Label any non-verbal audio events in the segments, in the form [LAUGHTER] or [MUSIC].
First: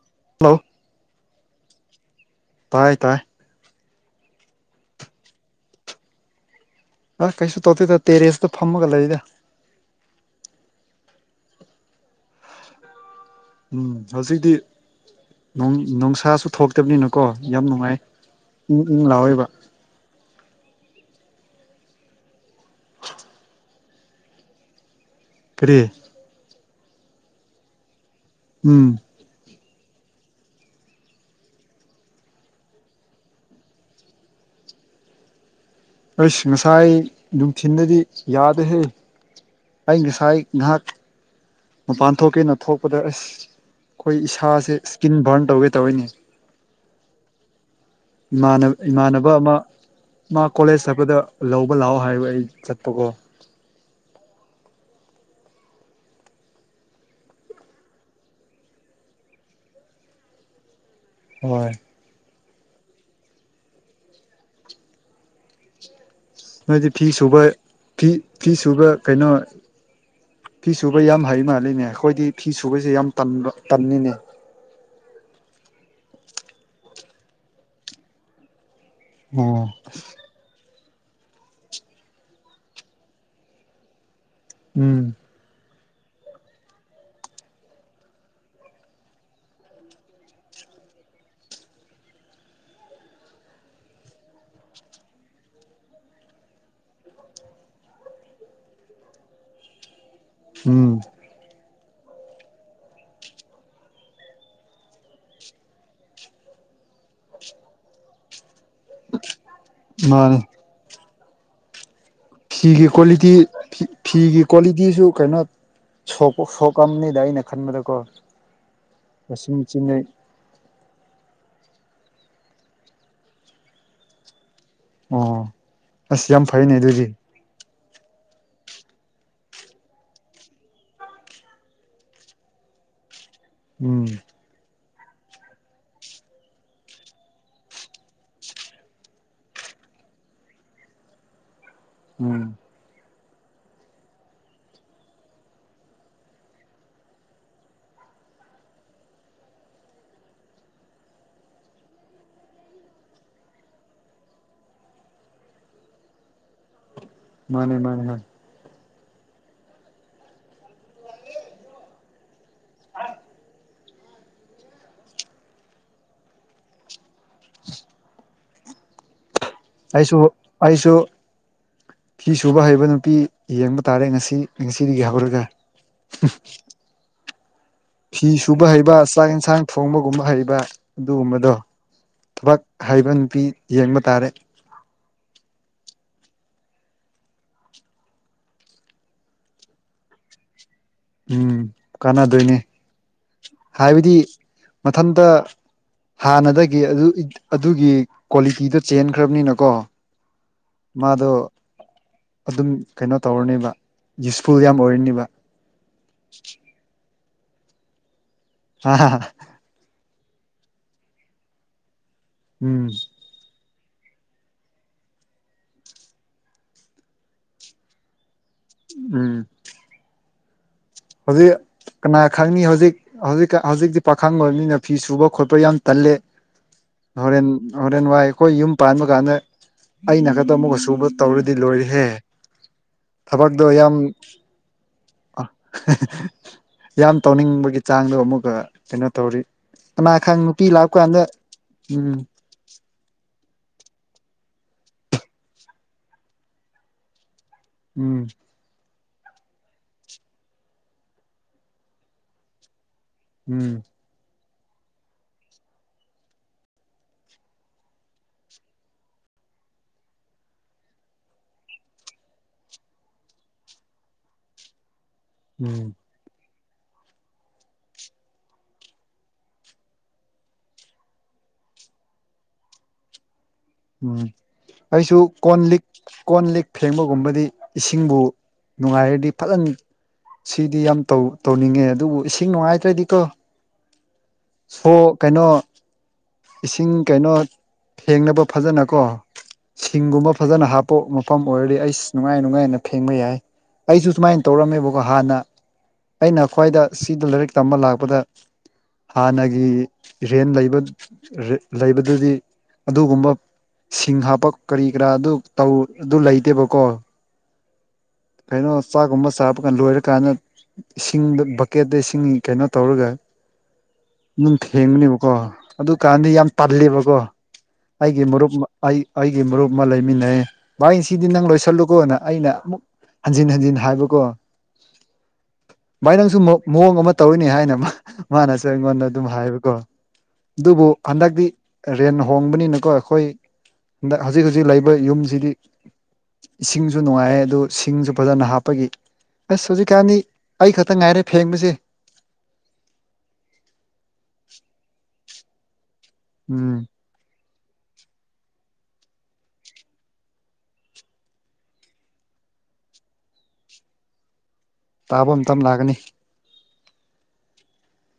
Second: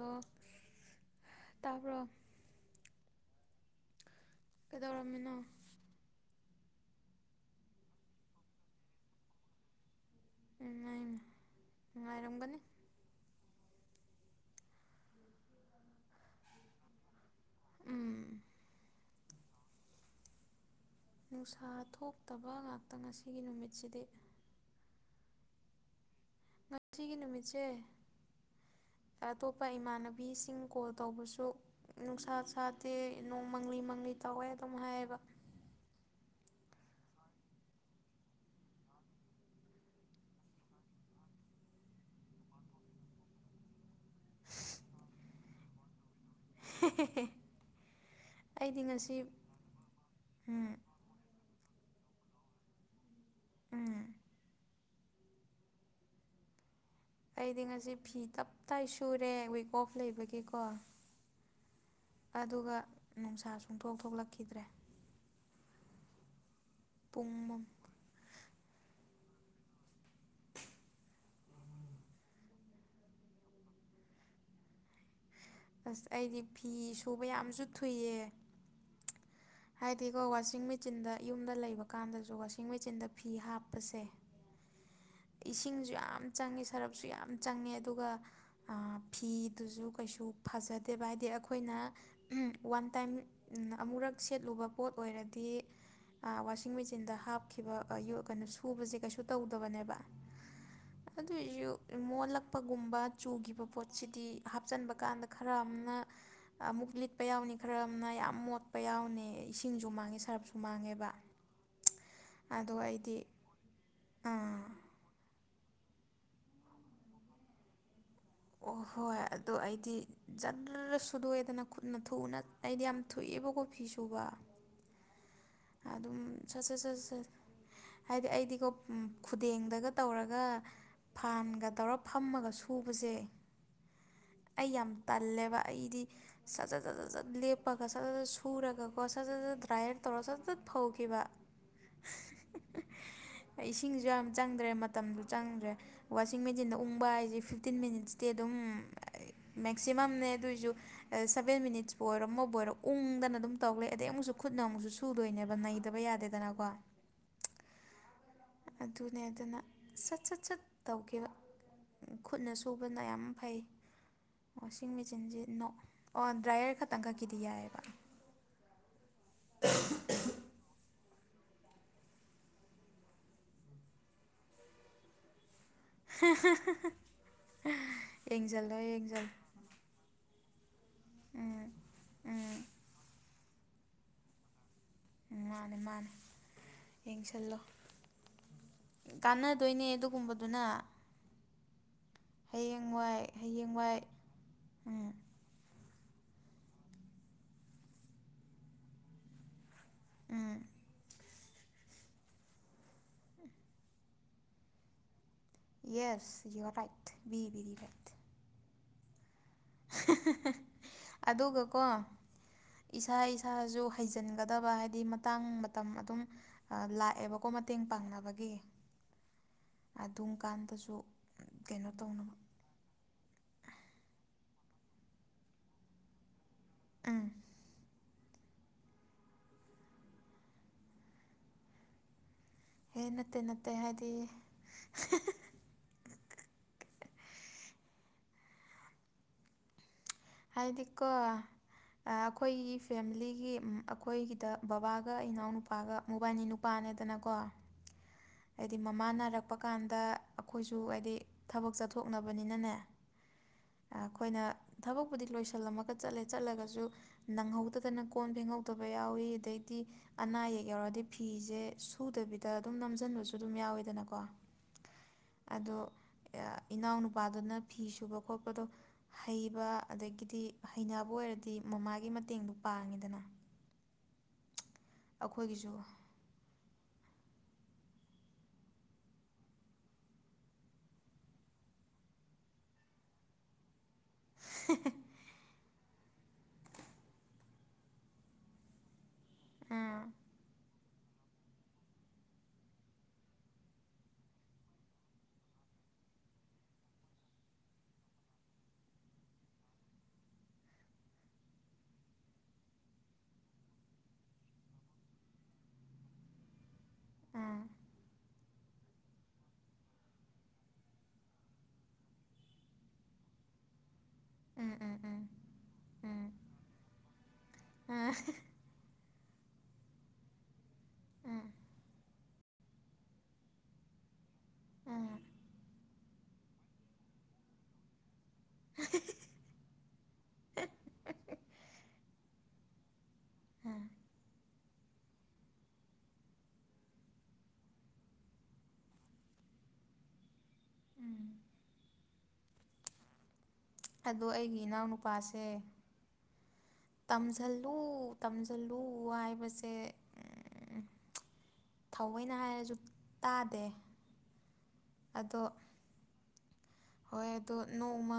ꯑꯣ ꯍꯜꯂꯣ ꯇꯥꯄ ꯇꯥꯏ ꯇꯥꯏ ꯀꯩꯗꯧꯔꯝꯃꯤꯅꯣ ꯑ ꯀꯩꯁꯨ ꯇꯧꯇ ꯇ ꯇꯦꯔꯦꯁꯨꯗ ꯐꯝꯃꯒ ꯂꯩ ꯏꯗ ꯉꯉꯥꯏꯔꯝꯒꯅꯤ ꯎꯝ ꯍꯧꯖꯤꯛꯇꯤ ꯅꯨꯡꯁꯥꯁꯨ ꯊꯣꯛꯇꯕꯅꯤꯅꯀꯣ ꯌꯥꯝ ꯅꯨꯡꯉꯥꯏ ꯎꯝ ꯎꯝ ꯎꯝ ꯂꯑꯣꯣꯏꯕ ꯅꯨꯡꯁꯥ ꯊꯣꯛꯇꯕ ꯉꯥꯛꯇ ꯉꯁꯤꯒꯤ ꯅꯨꯃꯤꯠꯁꯤꯗꯤ ꯇꯦ ꯉꯁꯤꯒꯤ ꯅꯨꯃꯤꯠꯁꯦ ꯎꯝ ꯑꯇꯣꯞꯄ ꯏꯃꯥꯟꯅꯕꯤꯁꯤꯡ ꯀꯣꯜ ꯇꯧꯕꯁꯨ ꯅꯨꯡꯁꯥ ꯁꯥꯗꯦ ꯅꯣꯡ ꯃꯪꯂꯤ ꯃꯪꯂꯤ ꯇꯧꯋꯦ ꯑꯗꯨꯝ ꯍꯥꯏꯌꯦꯕ ꯑꯩꯁ ꯉꯁꯥꯏ ꯅꯨꯡꯊꯤꯤꯟꯗꯗꯤ ꯌꯥꯗꯦꯍꯦ ꯑꯩ ꯉꯁꯥꯏ ꯉꯍꯥꯛ ꯃꯄꯥꯟ ꯊꯣꯛꯀꯦꯅ ꯊꯣꯛꯄꯗ ꯑꯁ ꯑꯩꯈꯣꯏ ꯏꯁꯥꯁꯦ ꯏꯁꯀꯤꯟ ꯕꯔꯟ ꯇꯧꯒꯦ ꯇꯧꯔꯤꯅꯤ [UNINTELLIGIBLE] ꯑꯩꯗꯤ ꯉꯁꯤ ꯏꯃꯥꯟꯅꯕ ꯑꯃ ꯃꯥ ꯎꯝ ꯀꯣꯂꯦꯖ ꯆꯠꯄꯗ ꯂꯧꯕ ꯂꯥꯛꯑꯣ ꯍꯥꯏꯕ ꯑꯩ ꯆꯠꯄꯀꯣ ꯎꯝ ꯑꯩꯗꯤ ꯉꯁꯤ ꯐꯤ ꯇꯞꯇꯥꯏ ꯁꯨꯔꯦ ꯋꯤꯛ ꯑꯣꯐ ꯂꯩꯕꯒꯤꯀꯣ ꯍꯣꯏ ꯑꯗꯨꯒ ꯅꯨꯡꯁꯥ ꯁꯨꯡꯊꯣꯛ ꯊꯣꯛꯂꯛꯈꯤꯗ꯭ꯔꯦ ꯃꯣꯏꯗꯤ ꯐꯤ ꯁꯨꯕ ꯄꯨꯡ ꯐꯤ ꯐꯤ ꯁꯨꯕ ꯀꯩꯅꯣ ꯐꯤ ꯁꯨꯕ ꯌꯥꯝ ꯍꯩ ꯃꯥꯜꯂꯤꯅꯦ ꯑꯩꯈꯣꯏꯗꯤ ꯐꯤ ꯁꯨꯕꯁꯦ ꯌꯥꯝ ꯇꯟꯅꯤꯅꯦ ꯑꯁ ꯑꯩꯗꯤ ꯐꯤ ꯁꯨꯕ ꯌꯥꯝꯁꯨ ꯊꯨꯏꯌꯦ ꯑꯣ ꯍꯥꯏꯗꯤꯀꯣ ꯋꯥꯁꯤꯡ ꯃꯦꯆꯤꯟꯗ ꯌꯨꯝꯗ ꯂꯩꯕ ꯀꯥꯟꯗꯁꯨ ꯋꯥꯁꯤꯡ ꯃꯦꯆꯤꯟꯗ ꯐꯤ ꯍꯥꯞꯄꯁꯦ ꯎꯝ ꯏꯁꯤꯡꯁꯨ ꯌꯥꯝ ꯆꯪꯉꯦ ꯁꯔꯞꯁꯨ ꯌꯥꯝ ꯆꯪꯉꯦ ꯑꯗꯨꯒ ꯐꯤꯗꯨꯁꯨ ꯀꯩꯁꯨ ꯐ ꯐꯖꯗꯦ ꯚ ꯍꯥꯏꯗꯤ ꯑꯩꯈꯣꯏꯅ ꯋꯥꯟ ꯇꯥꯏꯝ ꯑꯃꯨꯔꯛ ꯁꯦꯠꯂꯨꯕ ꯄꯣꯠ ꯑꯣꯏꯔꯗꯤ ꯋꯥꯁꯤꯡ ꯃꯦꯆꯤꯟꯗ ꯍꯥꯞꯈꯤꯕ ꯀꯩꯅꯣ ꯁꯨꯕꯁꯦ ꯀꯩꯁꯨ ꯇꯧꯗꯕꯅꯦꯕ ꯎꯝ ꯑꯗꯣ ꯃꯣꯜꯂꯛꯄꯒꯨꯝꯕ ꯆꯨꯈꯤꯕ ꯄꯣꯠꯁꯤꯗꯤ ꯍꯥꯞꯆꯟꯕ ꯀꯥꯟꯗ ꯈꯔ ꯑꯃꯅ ꯑꯃꯨꯛ ꯂꯤꯠꯄ ꯌꯥꯎꯅꯤ ꯈꯔ ꯑꯃꯅ ꯌꯥꯝ ꯃꯣꯠꯄ ꯌꯥꯎꯅꯤ ꯏꯁꯤꯡꯁꯨ ꯃꯥꯡꯉꯦ ꯃꯥꯅꯦ ꯁꯔꯞꯁꯨ ꯃꯥꯡꯉꯦꯕ ꯑꯗꯣ ꯐꯤꯒꯤ ꯑꯩꯗꯤ ꯀ꯭ꯋꯥꯂꯤꯇꯤ ꯐꯤꯒꯤ ꯑꯥ ꯀ꯭ꯋꯥꯂꯤꯇꯤꯁꯨ ꯀꯩꯅꯣ ꯁꯣꯛꯄ ꯁꯣꯛꯑꯗ ꯑꯩꯅ ꯈꯟꯕꯗꯀꯣ ꯑꯣ ꯍꯣꯏ ꯑꯗ ꯋꯥꯁꯤꯡ ꯃꯦꯆꯤꯟꯗ ꯑꯩꯗꯤ ꯖꯟ ꯈꯂ ꯁꯨꯗꯣꯛꯑꯦꯗꯅ ꯈꯨꯠꯅ ꯊꯨꯎꯅ ꯑꯩꯗꯤ ꯌꯥꯝ ꯊꯣꯛꯑꯦꯕ ꯀꯣꯐꯤ ꯁꯨꯕ ꯑꯣ ꯑꯗꯨꯝ ꯑꯁ ꯌꯥꯝ ꯁꯠ ꯐꯩꯅꯦ ꯁꯠ ꯁꯠ ꯑꯗꯨꯗꯤ ꯁꯠ ꯍꯥꯏꯗꯤ ꯑꯩꯗꯤꯀꯣ ꯈꯨꯗꯦꯡꯗꯒ ꯇꯧꯔꯒ ꯐꯥꯟꯒ ꯇꯧꯔ ꯐꯝꯃꯒ ꯁꯨꯕꯁꯦ ꯎꯝ ꯑꯩ ꯌꯥꯝ ꯇꯜꯂꯦꯕ ꯑꯩꯗꯤ ꯁꯠ ꯁꯠ ꯁꯠ ꯁꯠ ꯁꯠ ꯂꯦꯞꯄꯒ ꯁꯠ ꯁ ꯁꯖꯠ ꯁꯨꯔꯒꯀꯣ ꯁꯠ ꯁ ꯁꯠ ꯇ꯭ꯔꯥꯏꯌꯦꯔ ꯇꯣꯔ ꯆꯠ ꯆꯠ ꯐꯧꯈꯤꯕ ꯎꯝ ꯏꯁꯤꯡꯁꯨ ꯌꯥꯝ ꯆꯪꯗ꯭ꯔꯦ ꯃꯇꯝꯁꯨ ꯆꯪꯗ꯭ꯔꯦ ꯋꯥꯁꯤꯡ ꯃꯦꯆꯤꯟꯗ ꯎꯪꯕ ꯍꯥꯏꯁꯦ ꯐꯤꯞꯇꯤꯟ ꯃꯤꯅꯤꯠꯁꯇꯤ ꯑꯗꯨꯝ [INAUDIBLE] ꯃꯦꯛꯁꯤꯃꯝꯅꯦ ꯑꯗꯨꯑꯣꯏꯁꯨ ꯁꯚꯦꯟ ꯃꯤꯅꯤꯠꯁꯄꯨ ꯑꯣꯏꯔꯣ ꯑꯃꯕꯨ ꯑꯣꯏꯔꯣ ꯎꯪꯗꯅ ꯑꯗꯨꯝ ꯇꯧ ꯂꯩ ꯑꯗꯩ ꯑꯃꯨꯛꯁꯨ ꯈꯨꯠ ꯅꯧꯁꯨ ꯁꯨꯗꯣꯏꯅꯦꯕ ꯅꯩꯗꯕ ꯌꯥꯗꯦꯗꯅꯀꯣ ꯃꯥꯅꯦ ꯃꯥꯅꯦ ꯑꯗꯨꯅꯦ ꯑꯗꯨꯅ ꯁꯠ ꯁꯠ ꯁꯠ ꯇꯧꯈꯤꯕ ꯈꯨꯠꯅ ꯁꯨꯕꯅ ꯌꯥꯝ ꯐꯩ ꯋꯥꯁꯤꯡ ꯃꯦꯆꯤꯟꯁꯤ ꯅ ꯑꯣ ꯗ꯭ꯔꯥꯏꯌꯔ ꯈꯛꯇꯪ ꯈ ꯒꯤꯗꯤ ꯌꯥꯏꯑꯕ ꯑꯩꯁꯨ ꯑꯩꯁꯨ ꯐꯤ ꯁꯨꯕ ꯍꯩꯕ ꯅꯨꯄꯤ ꯌꯦꯡꯕ ꯇꯥꯔꯦ ꯉꯁꯤ ꯉꯁꯤꯗꯒꯤ ꯍꯧꯔꯒ ꯍ ꯐꯤ ꯁꯨꯕ ꯍꯩꯕ ꯆꯥꯛ ꯌꯦꯟꯁꯥꯡ ꯊꯣꯡꯕꯒꯨꯝꯕ ꯍꯩꯕ ꯑꯗꯨꯒꯨꯝꯕꯗꯣ ꯊꯕꯛ ꯍꯩꯕ ꯅꯨꯄꯤ ꯌꯦꯡꯕ ꯇꯥꯔꯦ ꯎꯝ ꯃꯥꯅꯦ ꯃꯥꯅꯦ ꯌꯦꯡꯁꯤꯜꯂꯣ ꯀꯥꯟꯅꯗꯣꯏꯅꯦ ꯑꯗꯨꯒꯨꯝꯕꯗꯨꯅ ꯎꯝ ꯀꯥꯟꯅꯗꯣꯏꯅꯦ ꯍꯌꯦꯡꯋꯥꯏ ꯍꯌꯦꯡꯋꯥꯏ ꯍꯥꯏꯕꯗꯤ ꯃꯊꯟꯇ ꯍꯥꯟꯅꯗꯒꯤ ꯑꯗꯨ ꯑꯗꯨꯒꯤ ꯀ꯭ꯋꯥꯂꯤꯇꯤꯗꯣ ꯆꯦꯟꯈ꯭ꯔꯕꯅꯤꯅꯀꯣ ꯎꯝ ꯃꯥꯗ ꯑꯗꯨꯝ ꯀꯩꯅꯣ ꯇꯧꯔꯅꯦꯕ ꯌꯨꯁꯐꯨꯜ ꯌꯥꯝ ꯑꯣꯏꯔꯅꯤꯕ ꯌꯦꯁ ꯌꯨꯔ ꯔꯥꯏꯠ ꯕꯤ ꯕꯦꯔꯤ ꯔꯥꯏꯠ ꯑ ꯑꯗꯨꯒꯀꯣ ꯎꯝ ꯏꯁꯥ ꯏꯁꯥꯁꯨ ꯍꯩꯖꯤꯟꯒꯗꯕ ꯍꯥꯏꯗꯤ ꯃꯇꯥꯡ ꯃꯇꯝ ꯑꯗꯨꯝ ꯂꯥꯛꯑꯦꯕꯀꯣ ꯃꯇꯦꯡ ꯄꯥꯡꯅꯕꯒꯤ ꯎꯝ ꯇꯨꯡ ꯀꯥꯟꯗꯁꯨ ꯍꯧꯖꯤꯛ ꯀꯩꯅꯣ ꯀꯅꯥ ꯇꯧꯅꯕ ꯈꯪꯉꯤ ꯍꯧꯖꯤꯛ ꯍꯧꯖꯤꯛ ꯍꯧꯖꯤꯛꯇꯤ ꯄꯥꯈꯪꯕ ꯃꯤꯅ ꯐꯤ ꯁꯨꯕ ꯈꯣꯠꯄ ꯌꯥꯝ ꯇꯜꯂꯦ ꯎꯝ ꯍꯣꯔꯦꯟ ꯍꯣꯔꯦꯟ ꯋꯥꯏ ꯑꯩꯈꯣꯏ ꯌꯨꯝ ꯄꯥꯟꯕ ꯀꯥꯟꯗ ꯑꯩꯅ ꯈꯛꯇ ꯑꯃꯨꯛꯀ ꯁꯨꯕ ꯇꯧꯔꯗꯤ ꯂꯣꯏꯔꯦꯍꯦ ꯍꯦ ꯅꯠꯇꯦ ꯊꯕꯛꯇꯣ ꯅꯠꯇꯦ ꯌꯥꯝ ꯍꯥꯏꯗꯤ ꯌꯥꯝ ꯇꯧꯅꯤꯡꯕꯒꯤ ꯆꯥꯡꯗꯣ ꯑꯃꯨꯛꯀ ꯀꯩꯅꯣ ꯇꯧꯔꯤ ꯀꯅꯥ ꯈꯪ ꯅꯨꯄꯤ ꯂꯥꯛꯄ ꯍꯥꯏꯗꯤꯀꯣ ꯀꯥꯟꯗ ꯎꯝ ꯑꯩꯈꯣꯏꯒꯤ ꯐꯦꯃꯤꯂꯤꯒꯤ ꯑꯩꯈꯣꯏꯒꯤꯗ ꯕꯕꯥꯒ ꯏꯅꯥꯎ ꯅꯨꯄꯥꯒ ꯃꯣꯕꯥꯏꯜꯅꯤ ꯅꯨꯄꯥꯅꯤꯗꯅꯀꯣ ꯎꯝ ꯃꯥꯟꯅꯔꯛꯄ ꯀꯥꯟꯗ ꯑꯩꯈꯣꯏꯁꯨ ꯍꯥꯏꯗꯤ ꯊꯕꯛ ꯆꯠꯊꯣꯛꯅꯕꯅꯤꯅꯅꯦ ꯎꯝ ꯑꯩꯈꯣꯏꯅ ꯊꯕꯛ ꯗꯤ ꯂꯣꯏꯁꯤꯜꯂꯝꯃꯒ ꯆꯠꯂꯦ ꯆꯠꯂꯒꯁꯨ ꯅꯪꯍꯧꯗꯗꯅ ꯀꯣꯟ ꯐꯦꯡꯍꯧꯗꯕ ꯌꯥꯎꯋꯤ ꯑꯗꯩꯗꯤ ꯑꯅꯥ ꯑꯌꯦꯛ ꯌꯥꯎꯔꯗꯤ ꯐꯤꯁꯦ ꯁꯨꯗꯕꯤꯗ ꯑꯗꯨꯝ ꯅꯝꯁꯤꯟꯕꯁꯨ ꯑꯗꯨꯝ ꯌꯥꯎꯋꯦꯗꯅꯀꯣ [UNINTELLIGIBLE] ꯑꯗꯣ ꯎꯝ ꯏꯅꯥꯎꯅꯨꯄꯥꯗꯨꯅ ꯐꯤ ꯁꯨꯕ ꯈꯣꯠꯄꯗꯣ ꯍꯩꯕ ꯑꯗꯒꯤꯗꯤ ꯍꯩꯅꯕꯨ ꯑꯣꯏꯔꯗꯤ ꯃꯃꯥꯒꯤ ꯃꯇꯦꯡꯗꯔ ꯄꯥꯡꯉꯤꯗꯅ ꯎꯝ ꯑꯩꯁꯨ ꯀꯣꯟ ꯑꯩꯈꯣꯏꯒꯤꯁꯨ ꯂꯤꯛ ꯀꯣꯟ ꯂꯤꯛ ꯐꯦꯡꯕ ꯑꯗꯨꯒꯨꯝꯕꯗꯤ ꯏꯁꯤꯡꯕꯨ ꯅꯨꯡꯉꯥꯏꯔꯗꯤ ꯐꯖꯅ ꯁꯤꯗꯤ ꯌꯥꯝꯧ ꯇꯧꯅꯤꯡꯉꯦ ꯑꯗꯨꯕꯨ ꯏꯁꯤꯡ ꯅꯨꯡꯉꯥꯏꯇ꯭ꯔꯗꯤ ꯀꯣ ꯁꯣ ꯀꯩꯅꯣ ꯏꯁꯤꯡ ꯀꯩꯅꯣ ꯊꯦꯡꯅꯕ ꯐꯖꯅ ꯀꯣ ꯎꯝ ꯁꯤꯡꯒꯨꯝꯕ ꯐꯖꯅ ꯍꯥꯞ ꯄꯣꯠ ꯃꯐꯝ ꯑꯣꯏꯔꯗꯤ ꯑꯩ ꯅꯨꯡꯉꯥꯏ ꯅꯨꯡꯉꯥꯏꯅ ꯐꯦꯡꯕ ꯌꯥꯏ ꯑꯩꯁꯨ ꯁꯨꯃꯥꯏꯅ ꯇꯧꯔꯝꯃꯦꯕꯀꯣ ꯍꯥꯟꯅ ꯑꯩꯅ ꯈ꯭ꯋꯥꯏꯗ ꯁꯤꯗ ꯂꯥꯏꯔꯤꯛ ꯇꯝꯕ ꯂꯥꯛꯄꯗ ꯍꯥꯟꯅꯒꯤ ꯔꯦꯟ ꯂꯩꯕ ꯂꯩꯕꯗꯨꯗꯤ ꯑꯗꯨꯒꯨꯝꯕ ꯁꯤꯡ ꯍꯥꯞꯄ ꯀꯔꯤ ꯀꯔꯥ ꯑꯗꯨ ꯇꯧ ꯑꯗꯨ ꯂꯩꯇꯦꯕꯀꯣ ꯎꯝ ꯀꯩꯅꯣ ꯆꯥꯛꯒꯨꯝꯕ ꯁꯥꯕ ꯀꯥꯟ ꯂꯣꯏꯔꯀꯥꯟꯗ ꯏꯁꯤꯡꯗ ꯕꯛꯀꯦꯠꯇ ꯏꯁꯤꯡꯒꯤ ꯀꯩꯅꯣ ꯇꯧꯔꯒ ꯑꯗꯨꯝ ꯎꯝ ꯎꯝ ꯐꯦꯡꯕꯅꯦꯕꯀꯣ ꯑꯗꯨꯀꯥꯟꯗꯤ ꯎꯝ ꯌꯥꯝ ꯇꯜꯂꯦꯕꯀꯣ ꯎꯝ ꯎꯝ ꯑꯩꯒꯤ ꯃꯔꯨꯞ ꯑꯩ ꯑꯩꯒꯤ ꯃꯔꯨꯞ ꯑꯃ ꯂꯩꯃꯤꯟꯅꯩ ꯚꯥꯏ ꯁꯤꯗꯤ ꯅꯪ ꯎꯝ ꯂꯣꯏꯁꯤꯜꯂꯨꯀꯣꯅ ꯑꯩꯅ ꯑꯃꯨꯛ ꯍꯟꯖꯤꯟ ꯍꯟꯖꯤꯟ ꯍꯥꯏꯕꯀꯣ ꯑꯝ ꯚꯥꯏ ꯅꯪꯁꯨ ꯃꯑꯣꯡ ꯑꯃ ꯇꯧꯔꯤꯅꯤ ꯍꯥꯏꯅ ꯃꯥꯅꯁꯨ ꯑꯩꯉꯣꯟꯗ ꯑꯗꯨꯝ ꯍꯥꯏꯕꯀꯣ ꯑꯗꯨꯕꯨ ꯍꯟꯗꯛꯇꯤ ꯔꯦꯟ ꯍꯣꯡꯕꯅꯤꯅꯀꯣ ꯑꯩꯈꯣꯏ ꯍꯟꯗꯛ ꯍꯧꯖꯤꯛ ꯍꯧꯖꯤꯛ ꯂꯩꯕ ꯌꯨꯝꯁꯤꯗꯤ ꯏꯁꯤꯡꯁꯨ ꯅꯨꯡꯉꯥꯏ ꯑꯗꯨ ꯁꯤꯡꯁꯨ ꯐꯖꯅ ꯍꯥꯞꯄꯒꯤ ꯑꯁ ꯍꯧꯖꯤꯛꯀꯥꯟꯗꯤ ꯑꯩ ꯈꯛꯇ ꯉꯥꯏꯔꯦ ꯎꯝ ꯐꯦꯡꯕꯁꯦ ꯑꯗꯣ ꯑꯩꯒꯤ ꯏꯅꯥꯎꯅꯨꯄꯥꯁꯦ ꯎꯝ ꯇꯧꯖꯜꯂꯨ ꯇꯝꯁꯤꯜꯂꯨ ꯍꯥꯏꯕꯁꯦ ꯊꯥꯑꯣꯏꯅ ꯍꯥꯏꯔꯁꯨ ꯇꯥꯗꯦ ꯇꯥꯕ ꯑꯗꯣ ꯃꯇꯝ ꯂꯥꯛꯀꯥꯅꯤ ꯍꯣꯏ ꯑꯗꯣ ꯅꯣꯡꯃ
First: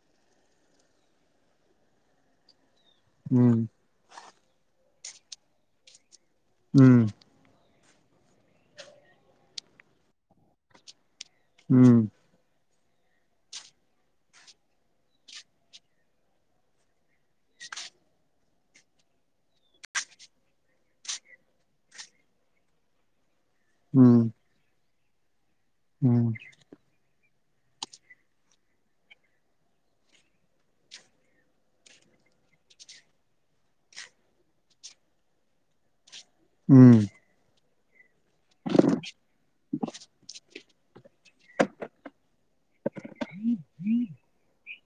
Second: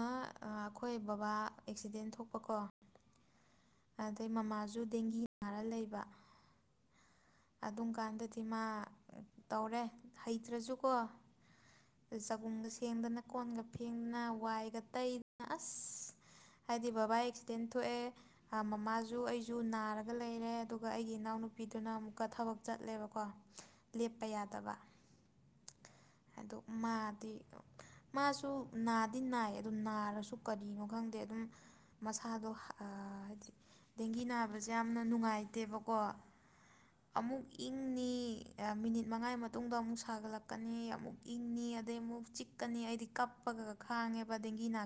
ꯑꯩꯈꯣꯏ ꯕꯕꯥ ꯑꯦꯛꯁꯤꯗꯦꯟ ꯊꯣꯛꯄꯀꯣ ꯎꯝ ꯑꯗꯩ ꯃꯃꯥꯖꯨ ꯗꯦꯡꯒꯤ ꯅꯥꯔ ꯂꯩꯕ ꯎꯝ ꯑꯗꯨꯝꯀꯥꯟꯗꯗꯤ ꯃꯥ ꯇꯧꯔꯦ ꯍꯩꯇ꯭ꯔꯥꯁꯨꯀꯣ ꯎꯝ ꯆꯒꯨꯝꯁꯦꯡꯗꯅ ꯀꯣꯟꯒ ꯐꯦꯡꯗꯅ ꯋꯥꯏꯒ ꯇꯩꯗꯅ ꯑꯁ ꯍꯥꯏꯗꯤ ꯕꯕꯥ ꯑꯦꯛꯁꯤꯗꯦꯟ ꯊꯣꯛꯑꯦ ꯃꯃꯥꯁꯨ ꯑꯩꯁꯨ ꯅꯥꯔꯒ ꯂꯩꯔꯦ ꯑꯗꯨꯒ ꯑꯩꯒꯤ ꯏꯅꯥꯎ ꯅꯨꯄꯤꯗꯨꯅ ꯑꯃꯨꯛꯀ ꯊꯕꯛ ꯆꯠꯂꯦꯕꯀꯣ ꯂꯦꯞꯄ ꯎꯝ ꯌꯥꯗꯕ ꯎꯝ ꯑꯗꯨ ꯃꯥꯗꯤ ꯃꯥꯁꯨ ꯅꯥꯗꯤ ꯅꯥꯏ ꯑꯗꯨ ꯅꯥꯔꯁꯨ ꯀꯔꯤꯅꯣ ꯈꯪꯗꯦ ꯑꯗꯨꯝ ꯃꯁꯥꯗꯣ ꯗꯦꯡꯒꯤ ꯅꯥꯕꯁꯦ ꯌꯥꯝꯅ ꯅꯨꯡꯉꯥꯏꯇꯦꯕꯀꯣ ꯎꯝ ꯑꯃꯨꯛ ꯏꯪꯅꯤ ꯃꯤꯅꯤꯠ ꯃꯉꯥꯒꯤ ꯃꯇꯨꯡꯗ ꯑꯃꯨꯛ ꯁꯥꯒꯠꯂꯛꯄ ꯀꯅꯤ ꯑꯃꯨꯛ ꯏꯪꯅꯤ ꯑꯗꯩ ꯑꯃꯨꯛ ꯆꯤꯛꯀꯥ ꯀꯞꯄꯒ ꯈꯥꯡꯉꯦꯕ ꯗꯦꯡꯒꯤ ꯅꯥ